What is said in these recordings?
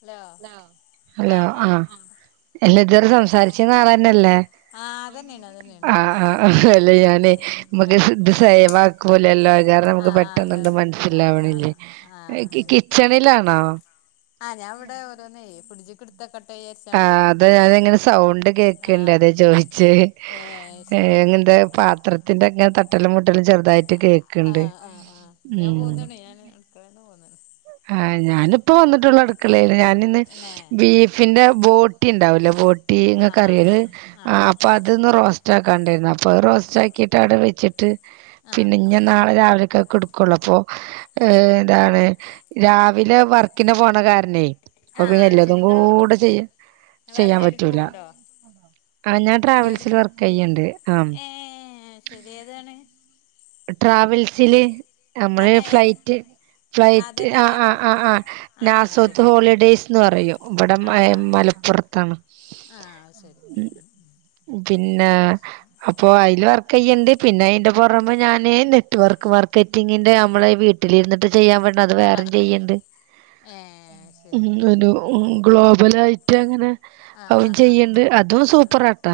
Hello hello ആഹ് അല്ല ഇതുവരെ കേൾക്ക സംസാരി ചീനാ ആളെന്നെല്ലെ? ആഹ് അതന്നെയാണ് അതന്നെയാണ് ആഹ് ആഹ് അല്ല ഞാൻ ആഹ് നമ്മക്ക് ആഹ് ഇത് സേവാ വാക്കുലല്ലോ കാരണം നമുക്ക് പെട്ടന്ന്ട്ട് അതാണ് ആഹ് ആഹ് മനസ്സിലാവണില്ലേ ആഹ് ആഹ് ഏഹ് ശരി കിച്ചണിലാണോ? ആഹ് ഞാൻ ഇവിടെ ഓരോന്ന് ഫ്രിഡ്ജിക്ക് ഇട്ത്തെക്കട്ടെ വിചാർച്ച്. ആഹ് അതാ അതിങ്ങനെ സൗണ്ട് കേക്കണ്ട് ആഹ് അതാ ചോയിച്ചെ. ഏഹ് എങ്ങന്താ പാത്രത്തിന്റെക്കെ തട്ടലും മുട്ടലും ചെറുതായിട്ട് കേക്ക ആഹ് ആഹ് ആഹ് ഞാൻ പോന്ന്ണ് ഞാന് അടുക്കളെന്ന് പോന്ന്ണ്. ആഹ് ഞാനിപ്പോ വന്നിട്ടുള്ളു അടുക്കളേന്ന് ഞാനിന്ന് തന്നെ ബീഫിന്റെ ബോട്ടി ഉണ്ടാവൂലെ ബോട്ടി ആഹ് ഇങ്ങൊക്ക് ആഹ് അറിയല് ആഹ് ആ ആഹ് അപ്പൊ അതൊന്ന് റോസ്റ്റ് ആക്കാണ്ടായിരുന്നു അപ്പൊ അത് റോസ്റ്റാക്കിട്ട് അവിടെ വെച്ചിട്ട്. ആഹ് പിന്നെ ഇഞ്ഞ് നാളെ രാവിലെക്കാക്ക് എടു കൊള്ളു അപ്പൊ ഏ എന്താണ് രാവിലെ വർക്കിന് പോണെ കാരണേ. അപ്പ പിന്നെ ആഹ് ശരി എല്ലതും ഇങ്ങള് കൂടെ ചെയ്യ വേറെ ചെയ്യാൻ ജോലിക്ക് പറ്റൂല പോവ്ണ്ടോ ആ ഞാൻ ട്രാവൽസില് ജോലിക്ക് വർക്ക് ചെയ്യ്ണ്ട് ആ. ഏഹ് ശരി ഏതാണ് ട്രാവൽസ്സില്. ഞമ്മളേ അനെ ഏത് ഫ്ലൈറ്റ് ഫ്ലൈറ്റ് അതന്നെ ആഹ് ആഹ് ഏതാണ് ആഹ് ആഹ് ആഹ് ശരി നാസോത്ത് ഹോളിഡേയ്സ്ന്ന് പറയും. ഇവടെ ആഹ് ഏഹ് ആഹ് മലപ്പൊറ ത്താണ് ആഹ് അയ്ശരി പിന്നാ പ്പയില് അയില് വർക്കെയ്യ്ണ്ണ്ട് പിന്നെ അതിന്റെ പൊറമെ ഞാന് നെറ്റ് വർക്ക് ഉം മാർക്കറ്റിങ്ങിന്റെ ഞമ്മളെ വീ ട്ടിലിര്ന്ന്ട്ട് ചെയ്യാൻ പറ്റ്ണെ അത് വേറെ ചെയ്യ്ണ്ട് ഏഹ് ശരി ഒരു ഉം ഗ്ലോബലായിറ്റ് അങ്ങനെ ആഹ് അതും ആഹ് ആഹ് ചെയ്യ്ണ്ട് അതും സൂപ്പറാട്ട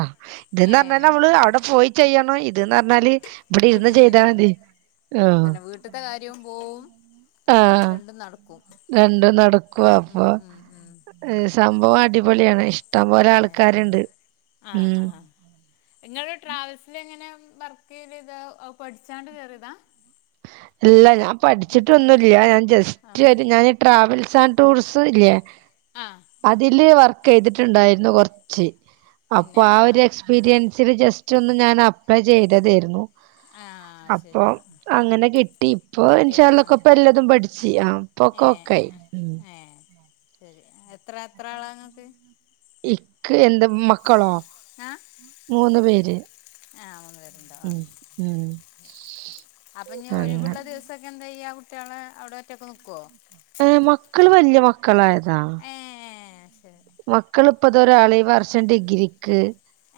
ഇത് ന്നറഞ്ഞാല് ഏഹ് നമ്മള് അവടെ പോയി ചെയ്യണം ഇത് ന്നറഞ്ഞാല് ഇവടെ ഇരുന്ന് ചെയ്താ മതി ആഹ് അതന്നെ വീട്ട്ത്തെ കാര്യവും പോവും ആഹ് രണ്ടും നടക്കും രണ്ടും നടക്കും ഉം അപ്പൊ ഉം ഉം സംഭവം അടിപൊളിയാണ് ഇഷ്ടം പോലെ ഏഹ് ആൾക്കാര്ണ്ട് ആഹ് ആഹ് ഇങ്ങള് ട്രാവൽസ് ലെങ്ങനെ വർക്കിയ്യല്ത് അത് പഠിച്ചാണ്ട് കേറിയതാ ഇല്ല ഞാ ഉം പഠിച്ചിട്ടൊന്നുല്ല ഞാൻ ആഹ് ജസ്റ്റ് ഒര് ഞാൻ ട്രാവൽസ് ആൻഡ് ടൂറിസല്ലെ ആഹ് അതില് വർക്കെയ്തിട്ട്ണ്ടായിര്ന്നു കൊർ ച്ച് അപ്പൊ ആഹ് ഒര് എക്സ്പിരിയൻസില് ജസ്റ്റൊന്ന് ഞാൻ അപ്ലൈ ചെയ്തെ തേര്ന്നു ആഹ് ശരി അപ്പൊം ആഹ് ആഹ് അങ്ങനെ കിട്ടി ഇപ്പൊ ഇൻഷാ കിട്ടിയതാ ആഹ് അള്ളകൊപ്പൊ എല്ലതും പഠിച്ച് ആഹ് ഇപ്പൊക്കെ ഏഹ് ഓക്കായി ഏഹ് ഏഹ് ശരി എത്ര എത്ര ആളാ ഇങ്ങക്ക് ഇക്ക് എന്ത മക്കളോ ആഹ് മൂന്ന് പേര് ആഹ് മൂന്ന് പേര്ണ്ടോ ഉം ഉം അപ്പൊഞ് ഒഴിവ്ള്ള അങ്ങനെ ദിവസൊക്കെ എന്തായ്യാ കുട്ട്യളെ അവടെ ഒറ്റക്ക് നിക്കൊ ഏഹ് മക്കള് വല്യ മക്കളായത ഏഹ് ശ മക്കള്പ്പൊ ഇതൊരാള് ഈ വർഷം ഡിഗ്രിക്ക്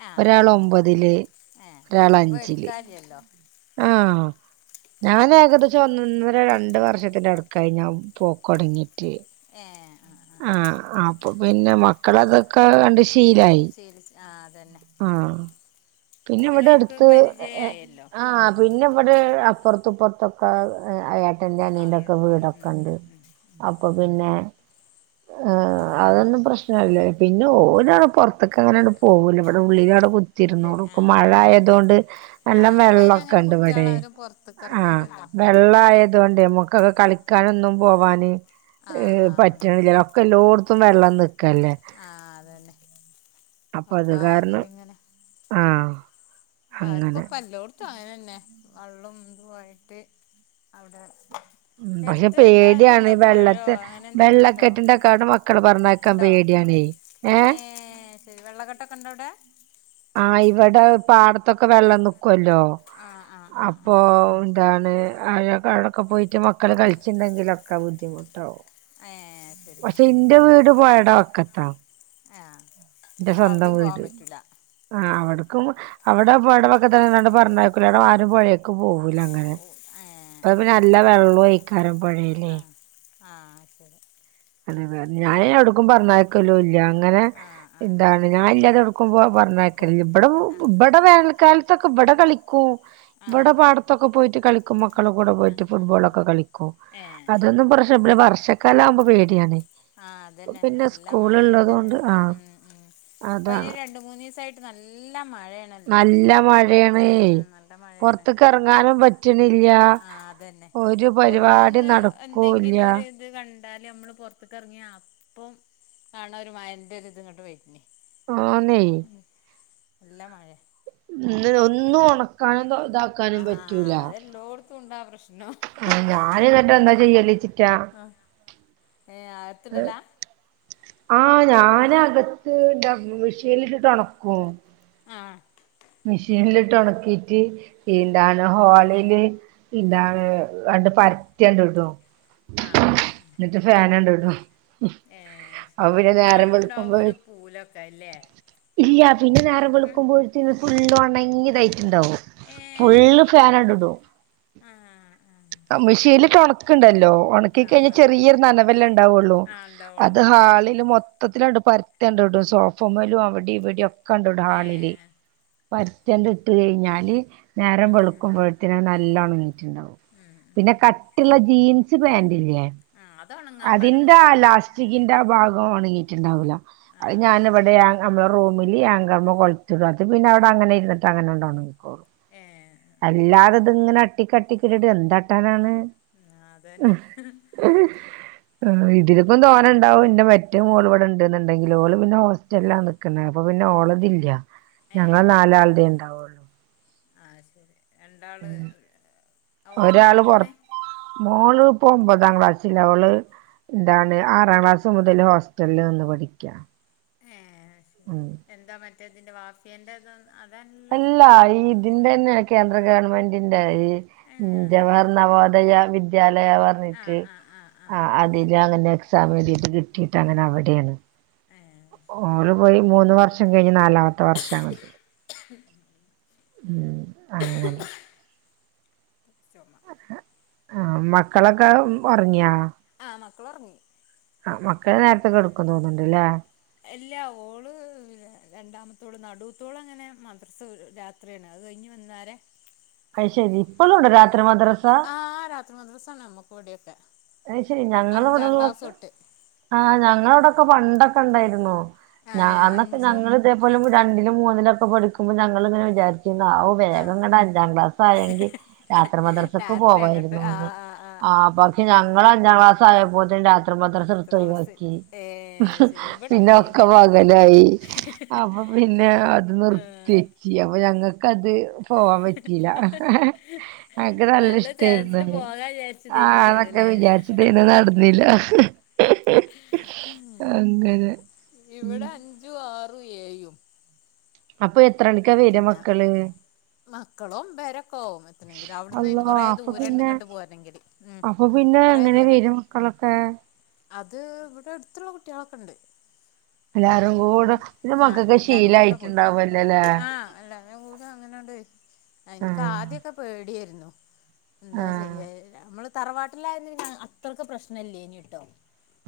ആഹ് ഒരാള് ഒമ്പതില് ഒരാള് അഞ്ചില് ഇല്ലല്ലൊ ആഹ് ഞാന് ഏകദേശം ഒന്നൊന്നര രണ്ട് വർഷ ൻ്റ അടുക്കായി ഞാൻ പോക്കൊടങ്ങീട്ട്ക്കടപപ്പട്ടതതൈഐ ഏഹ് ആഹ് ആഹ് അപ്പൊ പിന്നെ മക്കളെ ഇതൊക്കെ കണ്ട് ശീ ശീലിച് ആഹ് അതെന്നെ ആഹ് പിന്നെവടെ അട്ത്ത്. പരിചയായല്ലോ ആഹ് പിന്നെ ഇവടെ അപ്പർത്തു ഇപ്പർത്തൊക്കെ അയ ഏട്ടന്റെ അനിയന്റെ ആൾ ഉം ഉം ഉം വീടൊക്കെണ്ട് ഉം അപ്പൊ പിന്നെ ഉം ആഹ് ശരി അതൊന്നും പ്രശ് ല്ലെ പിന്നെ ഓല് പൊറത്ത്ക്കങ്ങനട് പോവൂല ഇവടെ ഉള്ളിലവടെ ഉള്ളിൽ കുത്തിരുന്നോളും ഇപ്പ ആഹ് ആഹ് ആഹ് മഴയാതോണ്ട് നല്ല ആഹ് ഇപ്പ അയിന് വെള്ളൊക്കെ അങ്ങനെ ഇണ്ട് ഇവടേ. കുട്ടികളാരും പൊറത്ത്ക്ക് ആഹ് എറങ്ങൂലല്ലോ വെള്ളായതോണ്ടെ നമ്കൊക്കെ ആഹ് കളിക്കാനൊന്നും പോവാനെ ആഹ് ആഹ് ആഹ് പറ്റ്ണില്ലലൊ ഇക്ക് എല്ലോട്ത്തും വെള്ളം നിക്കല്ലെ ആഹ് ആതെന്നെ. അപ്പൊ അത് കാരണം ഒക്കാതിലിങ്ങനെ ആഹ് ആർക്കൊ അങ്ങനെ പ്പെല്ലോട് അ [unintelligible] ങ്ങനെന്നെ വള്ളും തു ആയിട്ട് അവിടെ ഉം പഷെ എടുത്ത് എന്താ പേട്യാണ്. ഇതുണ്ടോ പുഴയോ വെള്ളത്തെ അങ്ങനെ എന്തെങ്കിലും ഉണ്ടോ വെള്ളക്കെട്ടിന്റക്കവടെ മക്കളെ പറഞ്ഞയക്കാ ഉണ്ടോ പേട്യാണെ ഏ ഏഹ് ശരി വെള്ള കെട്ട് ഒക്കെ ഇണ്ടൊ ഔടെ ആഹ് ഇവടെ പാടത്തൊക്കെ വെള്ളം നിക്കൊല്ലോ ആ ആ ആ ആ അപ്പൊ ഇതാണ് അവി [unintelligible] ടൊക്കെ പോയിട്ട് മക്കള് കളിച്ചിണ്ടെങ്കിലൊക്കെ ബുദ്ധിമുട്ടാവും ഏ ശരി ആ പക്ഷെ ഇന്റെ വീട് പുഴേടെ വക്കത്താ എഹ് ആഹ് എന്റെ അപ്പ സ്വന്തം അവിടിം പോവാൻ വീട് പറ്റൂല ആഹ് അവിട്ക്കും അവിടെ പൊഴടെ വക്കത്തെക്കെ [unintelligible] തന്നെ എണ്ട് പറഞ്ഞക്കല് അവ്ടെ ആരും പോഴിയേക് പോവൂല അങ്ങനെ. ഓ ഏ അപ്പ നല്ല വെളള്വയ്ക്കാരം പൊഴേ ആഹ് ആഹ് ശെരി അതെതേ ഞാന് ഒടുക്കും പറഞ്ഞ യക്കലൂല ഇങ്ങനെ ആ ആ എന്താണ് ഞാൻ ഇല്ലാതെ ക്കും ഓ പറ്ഞ്ഞയക്കൽല്യ ഇബ്ടെ ആ ഇബടെ വേനൽക്കാലത്തൊക്കെ ഇ ബെടെ കളിക്കൂ ആ ഇബെടെ പാടത്തൊക്കെ പോയിട്ട് കളിക്കും. മക്കളെ വീട്ടിൽ കൂടെ ആ പോയിട്ട് ആ ആ ഫുട്ബോളൊക്കെ കളിക്കും ഏ ശരി അതൊന്നും പ്രശ [unintelligible] ഇബ്ടെ വർഷക്കാലാവുമ്പോ പേട്യാണ് ആഹ് അതെന്നെ. നല്ല മഴ ന്റെ കൊണ്ട് ആഹ് ഉം ഉം അപ്പയ്ന് അതാണ് ഇ രണ്ടും മൂന്നീസായിട്ട് നല്ല മഴേണല്ലോ. നല്ല ഉം നല്ല മഴേണ് ക്കെറങ്ങാനും പറ്റ്ണില്ല ആഹ് അതന്നെ ഒന്നൊന്ന് നടക്കൂല്ല എന്തെങ്കിലും ഒര് ത് കണ്ടാല് നമ്മള് പൊറത്ത്ക്കറ്ങ്ങ്യ അപ്പം. കാണ ഒരു മയന്റെ ഇത് ഇങ്ങട്ട് വെര്ന് ആന്നെയ് ഉം നല്ല മഴെ ഉം ഇതിലൊന്നും ഒണക്കാനും ഇതാക്കാനും പറ്റൂല അതെല്ലാട്ത്തും ഉണ്ട് ആഹ് ഞാന് ഇന്നട്ട്. എന്താ ചെയ്യല് ചിക്ക ആഹ് ഏഹ് അഹ്‌ത്ത്ടലാ ആഹ് ഞാന് അകത്ത് ഇട മിഷിലിട്ട് ട്ട് ഒണക്കും ആഹ് മിഷീൻലിട്ട് ഒണക്കിട്ട് ഉം എന്താണ് ഹോളില് ഇന്താണ് ഉം ആണ്ട് പരത്തി ആണ്ട് ഇടും ആഹ് ആഹ് ആഹ് ഇന്നട്ട് ഫാൻ ആണ്ട് ഇടും. ഏഹ് അപ്പൊ ശെരി പിന്നെ നേരം ഇന്നാലും ഇണ്ടാവും വെളുക്കുമ്പോ ഒരു പൂലൊക്കെ അല്ലേ ഇല്ല പിന്നെ നേരം ഉം വെളുക്കുമ്പോത്തിന്ന് ഫുള്ള് ഒണങ്ങിയതായി് ഇണ്ടാവും. ഏഹ് ഫുള്ള് ശരി ഫാനണ്ട് ഇടും ആഹ് മിഷീനിൽ ഇട്ട് ഒണക് ക്ക്ണ്ടല്ലോ. ഒണക്കി ആഹ് കഴിഞ്ഞാ ആഹ് ആഹ് ചെറീയൊരു നനവെല്ല ഇണ്ടാവൊള്ളൂ ആഹ് ഉണ്ടാവുള്ളൂ അത് ആഹ് ഹാളില് മൊ മൊത്തത്തിലാണ്ട് പരത്തി ആണ്ട് ഇടും. സോഫ മെലും അവിടി ഇവടിം ഒക്കെ ആണ്ട് ഇടും ഹാളില് ഏഹ് പര്ത്തി ആണ്ട് ഇട്ട് കഴിഞ്ഞാല് നേരം ആഹ് ആഹ് വെളുക്കുമ്പോഴത്തന് നല്ലോണ അഹ് ഒണങ്ങിട്ട്ണ്ടാവും. ഉം ഉം പിന്നെ ഉം കട്ടി ഇള്ള ജീൻസ് പാന്റ് ഇല്ലേ ആഹ് അത് ഒണങ്ങാൻ പരം തന്നേണ്. ചികിന്റെ ആ ഭാഗം ഒണങ്ങീട്ട്ണ്ടാവൂല. ഞാന് ആഹ് ഇവടെ നമ്മള റൂമില് ഏങ്ക്രമ്മെ കൊള്ത്തിടും. അത് പിന്നെ അവിടെ അങ്ങനെ ഇരുന്ന്ട്ട് അങ്ങനെ ആണ്ടോണങ്ങും. ഒഹ് ഏഹ് അല്ലാതെ ഇത് ഇങ്ങനെ അട്ടിക്കട്ടിക്കിട്ടിട്ട് എന്ത് ആട്ടാനാണ് ആഹാ അത തന്നെ ് ഇതിലക്കും തോണ ഉണ്ടാവും എന്റെ മറ്റേ മോൾ- ഇവിടെണ്ടന്നുണ്ടെങ്കിൽ ഓള് പിന്നെ ഹോസ്റ്റലില. അപ്പോ പിന്നെ ഓളതില്ല, ഞങ്ങൾ നാലാൾ ടെ ഉണ്ടാവും. ആഹ ശരി രണ്ടാള്- ഓളെന്തിനാ ഒരാള് പുറത്ത പഠിക്കണേ മോള്ഇപ്പൊ ഒമ്പതാം- ക്ലാസിലാ അവള്. എന്താണ് ആറാം ക്ലാസ് മുതൽ- ഹോസ്റ്റലിൽ നിന്ന് പഠിക്കുക. ഏ ശരി എന്താ മറ്റേ ഇതിന്റെ, വാഫിയേന്റെത അതതാണ്. അല്ല ഈ ഇതിന്റെ തന്നെയ കേന്ദ്ര ഗവൺമെന്റ് തന്നെ. ന്റെ ഈ ഏഹ് ജവഹർ നവോദയ വിദ്യാലയ പറ ഞ്ഞിട്ട് ആഹ് ആഹ് ആഹ് ആഹ് ആഹാ അതില് അങ്ങനെ എക്സാം എഴുതിട്ട് കിട്ടിട്ട്, അങ്ങനെ- അവിടെയാണ്. ഏ അയ്ശരി. പോയി മൂന്ന് വർഷം കഴിഞ്ഞ്- നാലാമത്തെ വർഷാണത്. [inaudible] മ് അങ്ങനെ- ചൊമ- ആഹാ മക്കളൊക്കെ ഒറങ്ങിയോ? ആ മക്കളൊറങ്ങി. ആഹാ മക്കള് നേരത്തെ കെടക്കു തോന്നുണ്ട്ല്ലേ? ഇല്ല ഓള് രണ്ടാമത്തോള്, നടുവത്തോളങ്ങനെ മദ്രസ രാ- ത്രയാണ് അത് കഴിഞ്ഞ് വന്നാരെ. അയ് ശരി ഇപ്പളുണ്ടോ രാത്രി - ആ രാത്രി മദ്രസാ- നമ്മക്കിവിടെയൊക്കെ- അയ്ശരി ഞങ്ങള ഇവിടെള്ളൊക്കെ ആഹാ ഞങ്ങള ഇവിടെക്കെ, പണ്ടൊക്കെണ്ടായിരുന്നു. ഏഹ് അന്നൊക്കെ അഞ്ചും ഞങ്ങളിതേപോലെ രണ്ടിലും മൂന്നിലും ഒക്കെ പഠിക്കുമ്പോ ഞങ്ങളിങ്ങനെ വിചാരി- ക്ക്ന്നാവു വേഗം ആഹ് ഇങ്ങട്ട് അഞ്ചാം ക്ലാസ്സാ യെങ്കി രാത്രി മദ്രസ്ക്ക് രാത്രി അങ്ങട്ട് പോവായിരു- ആഹ് ആഹ് ആഹ് ആഹാ ആഹ് പെർക്കി ഞാ- ഞങ്ങളഞ്ചാം ക്ലാസ്സായപ്പോത്തേൻ- രാത്രി മദ്രസ മദ്രസയില്ല എടുത്തൊഴിവാക്കി. ഏഹ് ശരി പിന്നെ ഇവിടെണ്ട് ഒ- ക്കെ ഇവിടെ പകലായിപ്പോ പിന്നെ അത്- നിർത്തി. ആഹ് ജി അപ്പ ഞങ്ങക്കത്. പോവാൻ പറ്റില്ല എയ്ക്ക് നല്ല- ഇഷ്ടാരുന്നു ചാൻസില് അങ്ങനെ. പോകാൻ ഞാ വിചാരിച്ചതേനിക്കാരല്ലേ വിചാരിച്ചതേനു നടന്നില്ല. ഉം അങ്ങനെ മ്. അഞ്ചു, ആറും, ഏഴും. അപ്പോ എത്രണിക്കാ വര്വാ മക്കള്? മക്കളോമ്പരെക്കാവും എത്തണെങ്കി, അവിടന്ന് അള്ളാ കൊറെ അപ്പൊ ദൂരണ്ട് പിന്നെ ഇങ്ങട്ട് പോരണെങ്കില്, ഉം.. അപ്പൊ പിന്നെ കൊറേ എങ്ങനെ ദൂരണ്ട് വേരും മക്കളൊക്കെ? അത് ഇവിടെ അടുത്തുള്ള കുട്ടികളൊക്കെണ്ട്. എല്ലാരും കൂടെ പിന്നെ ആ മക്കൾക്ക് എല്ലാരും കൂടെ പോരും ശീലായിട്ടുണ്ടാവല്ലോല്ലേ ആഹാ എല്ലാരും കൂടി അങ്ങനെണ്ട്, എനക്ക് ആഹ് ആദ്യോക്കെ പേടിയാരുന്നു. എന്താ ആഹ് ചെയ്യ നമ്മള്- തറവാട്ടിലാരുന്നേ അത്രക്ക് പ്രശ്നം ഇല്ലേ ന്യു ട്ടോ.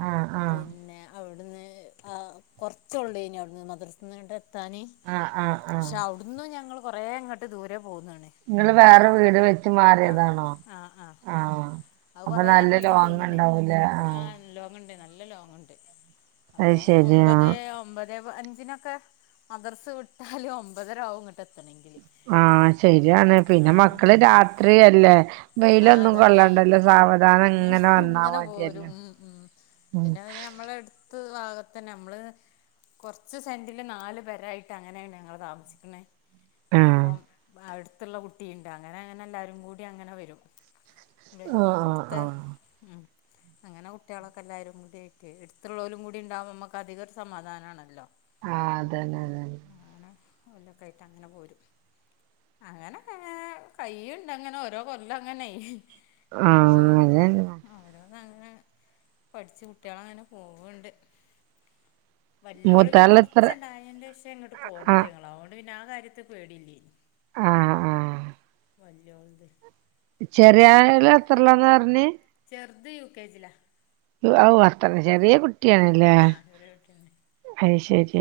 ആഹ് ആഹ് പിന്നെ അവള്. വിടുന്ന് ആ കൊറച്ചോള്ളേ ന്യു, അവിടുന്ന് മദ്രസ്സത്ത്ന്ന് ങ്ങട്ടേത്താന്. ആഹാ ആഹാ ആഹാ.. ഇന്നും ഞങ്ങള് കൊറേങ്ങട്ട് ദൂരെ പോന്നീണ്. ങ്ങള് വേറെ വീട് വെച്ച്- മാറിയതാണോ? ആഹ് ആഹ് ആഹാ... അത് കൊറെ ങ്ങട്ട് പോന്നീണ്, ഞങ്ങള് ആഹ് ആഹാ ലോങ്ങോണ്ട് നല്ല- ലോങ്ങോണ്ട്. അത് അപ്പോ ശരിയാ ഒമ്പതേ ഒമ്പ ദേ വ് അഞ്ചിനൊക്കെ മദ്രസ് വിട്ടാല് ഒമ്പതരാവും ഇങ്ങട്ട് എത്തണെങ്കില്. ആഹാ... ആഹാ ശരിയാണ്. പിന്നെ ആഹ് മക്കള് രാത്രിയല്ലേ ആഹ് വെയിലൊന്നും അതാണേ കൊള്ളണ്ടല്ലോ, സാവധാ- ഇങ്ങനെ പോരും മ് മ് ഉം പിന്നെ പിന്നെ നമ്മളെട് ത്ത് ഭാഗത്ത് നമ്മള് കൊറച്ച് സെന്റില് നാല് പേരായി ട്ടഅങ്ങനെയ ഞങ്ങള് താമസിക്കണേ ആഹ് അപ്പം അടു ത്തുള്ള കുട്ടിയുണ്ട് അങ്ങനെ അങ്ങനെ എല്ലാരും കൂടി അങ്ങനെ വരും ആഹ് ആഹ് അവിട്ത്തെ ആഹ് മ് അങ്ങനെ കുട്ടികളൊക്കെ എല്ലാരും കൂടിയൊക്കെ എടുത്തുള്ളോലും കൂടി ണ്ടാവുമ്പോ നമുക്ക് അധികം ഒരു സമാധാനാണല്ലോ ആഹ് അതന്നെ അത അങ്ങനെ എല്ലൊക്കെ ആയിട്ട് അങ്ങനെ പോരും അങ്ങനെക്കങ്ങനെ, കയ്യ്ണ്ടങ്ങനെ, ഓരോ കൊല്ലങ്ങനെ. ആഹ് പോയ് അതന്നെ ആരാ. തങ്ങനെ പഠിച്ച് കുട്ടൃളങ്ങനെ പോവ്ണ്ട്. വലൃയോള് പിന്നെ മൂത്താള് എത്ര കൊർച്ചെണ്ടായെന്റെഷെ ങ്ങട്ട്പേന്നത് ആഹ് അതേണ്ട് പിന്നെ ആ കാര്യത്തീ പേടില്ലെ. ആഹ് ആഹ് വല്യോൾത് ചെറിയാൾല് എത്രളാന്നർറഞ്ഞ്. ചെർത് യു. കെ. ജിലാ അവ് വർത്താനം ചെറിയെ കുട്ടിയാണില്ലേ ആ ചെറിയ കുട്ടിയാണ് അയ്ശെരി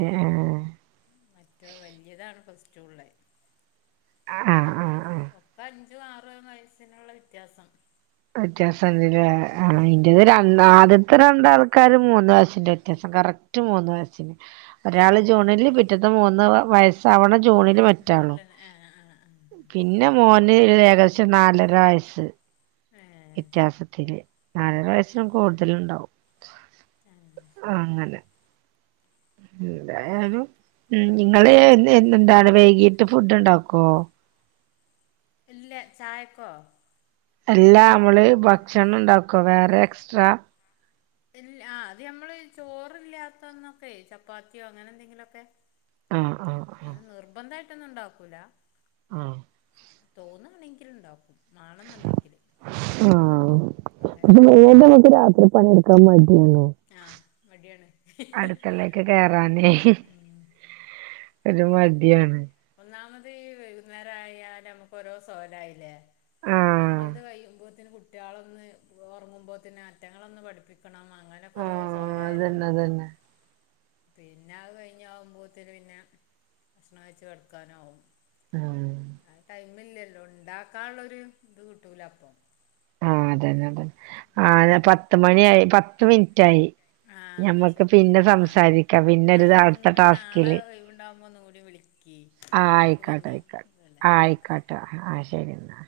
മറ്റേ വല്യതാണ് ഫസ്റ്റുള്ളെ. ആഹ് ആഹ് ൻ്റെടെല് ആഹ് ഒക്കെ അഞ്ചും, ആറും, വയസിനുള്ള വ്യത്യാസം. വെറ്റൃസണ്ട്ലെ ഉം ആ ഉം ഉം ൻ്റെത് രൺ ന്നാദ്യത്തെ രണ്ടാൾക്കാരും മൂന്ന് വയസിന്റെ വെത്യാസം കറക്റ്റ് മൂന്ന് വയസിൻ്റെ ഏ ഒരാള് ജൂണില് പിറ്റത്തെ മൂന്ന് വയസ്സാവ്ണ ജൂണില് മറ്റാളും. ജൂണിലാണ് ആ ആ ആ ആ പിന്നെ മോന് ഒരെകദേശം നാലര വയസ്സ്. ഏ വെത്യാസത്തില് നാലരവയസ്സിന് കൂടുതലുണ്ടാവും. ആഹ് ശെരി. ഏതായാലും ഉം നിങ്ങള് എന്ന് [unintelligible] വൈകീട്ട് ഫുഡ്ണ്ടാക്കേ. ഇല്ല ചായക്കോ? എല്ലാ മ്മള് ഉം. ഭക്ഷണണ്ടാക്കോ വേറെ എക്സ്ട്രാ.. ല് ആ അത് നമ്മള് ചോറില്ലാത്ത ന്നൊക്കെ ചപ്പാത്തിയോ അങ്ങനെ ന്തെങ്കിലെക്കെ. ആഹ് ആഹ് ആഹ് അങ്ങന നിർബന്ധായിട്ടൊന്നുണ്ടാക്കൂല ആഹ് തോന്നാണെങ്കില്ണ്ടാകും ആഹ് ത് അങ്ങനെയുള്ളൂ വെകങ്ങട്ട് രാത്രി പണിയെടുക്കാന് മടിയാണ്. ആഹ് മടിയാണ് ഹ് ഹ് ക്ക് കേറാനെ ഹ് ഒരു മടിയാണ്. ഒന്നാമത് ഈ വൈകുന്നേരയാല് നമുക്കേരോ സോലായിലെ. ആഹ് നമ്മൾത് കഴിയുമ്പോത്തിന് കുട്ടൃളൊന്ന് ഒർങ്ങുമ്പോത്തിന് അറ്റങ്ങളൊന്ന് പഠിപ്പിക്കണം അങ്ങനെ പിന്നെപ്പൊരോ ആഹ് സോലായല്ലോ അതന്നെ മ്മക്ക് അതന്നെ പിന്നത് കഴിഞ്ഞാവുമ്പോത്തിന് പിന്നെ ഭക്ഷണം കഴിച്ച് കെടക്കാനാവും ആഹ് അഹ് ടയ്മില്ലല്ലോ ണ്ടാക്കാള്ളൊരുത് കിട്ടൂലപ്പൊ. ആഹ് തെന്നെ തെന്നെ ആ പത്ത് മണിയായി പത്ത് മിൻറ്റായി. ആ എന്നാൽ നമ്മക്ക് ശരി പിന്നെ ആ സംസാരിക്കാ ആ പിന്നെരുതാ ഇനി അട്ത്ത നിങ്ങൾ നാളെ ടാസ്കില്. ഒഴിവുണ്ടാകുമ്പോൾ ഒന്നുകൂടി വിളിക്ക് ആഹ് അപ്പം നമുക്ക് അയ്ക്കേട്ടെ പിന്നെയും അയ്ക്കേട്ടെ ഇതല്ലേ ആ എന്നാ ആയിക്കോട്ടെ അയക്കേട്ടെ ആഹ് ശെരി ന്നാൽ.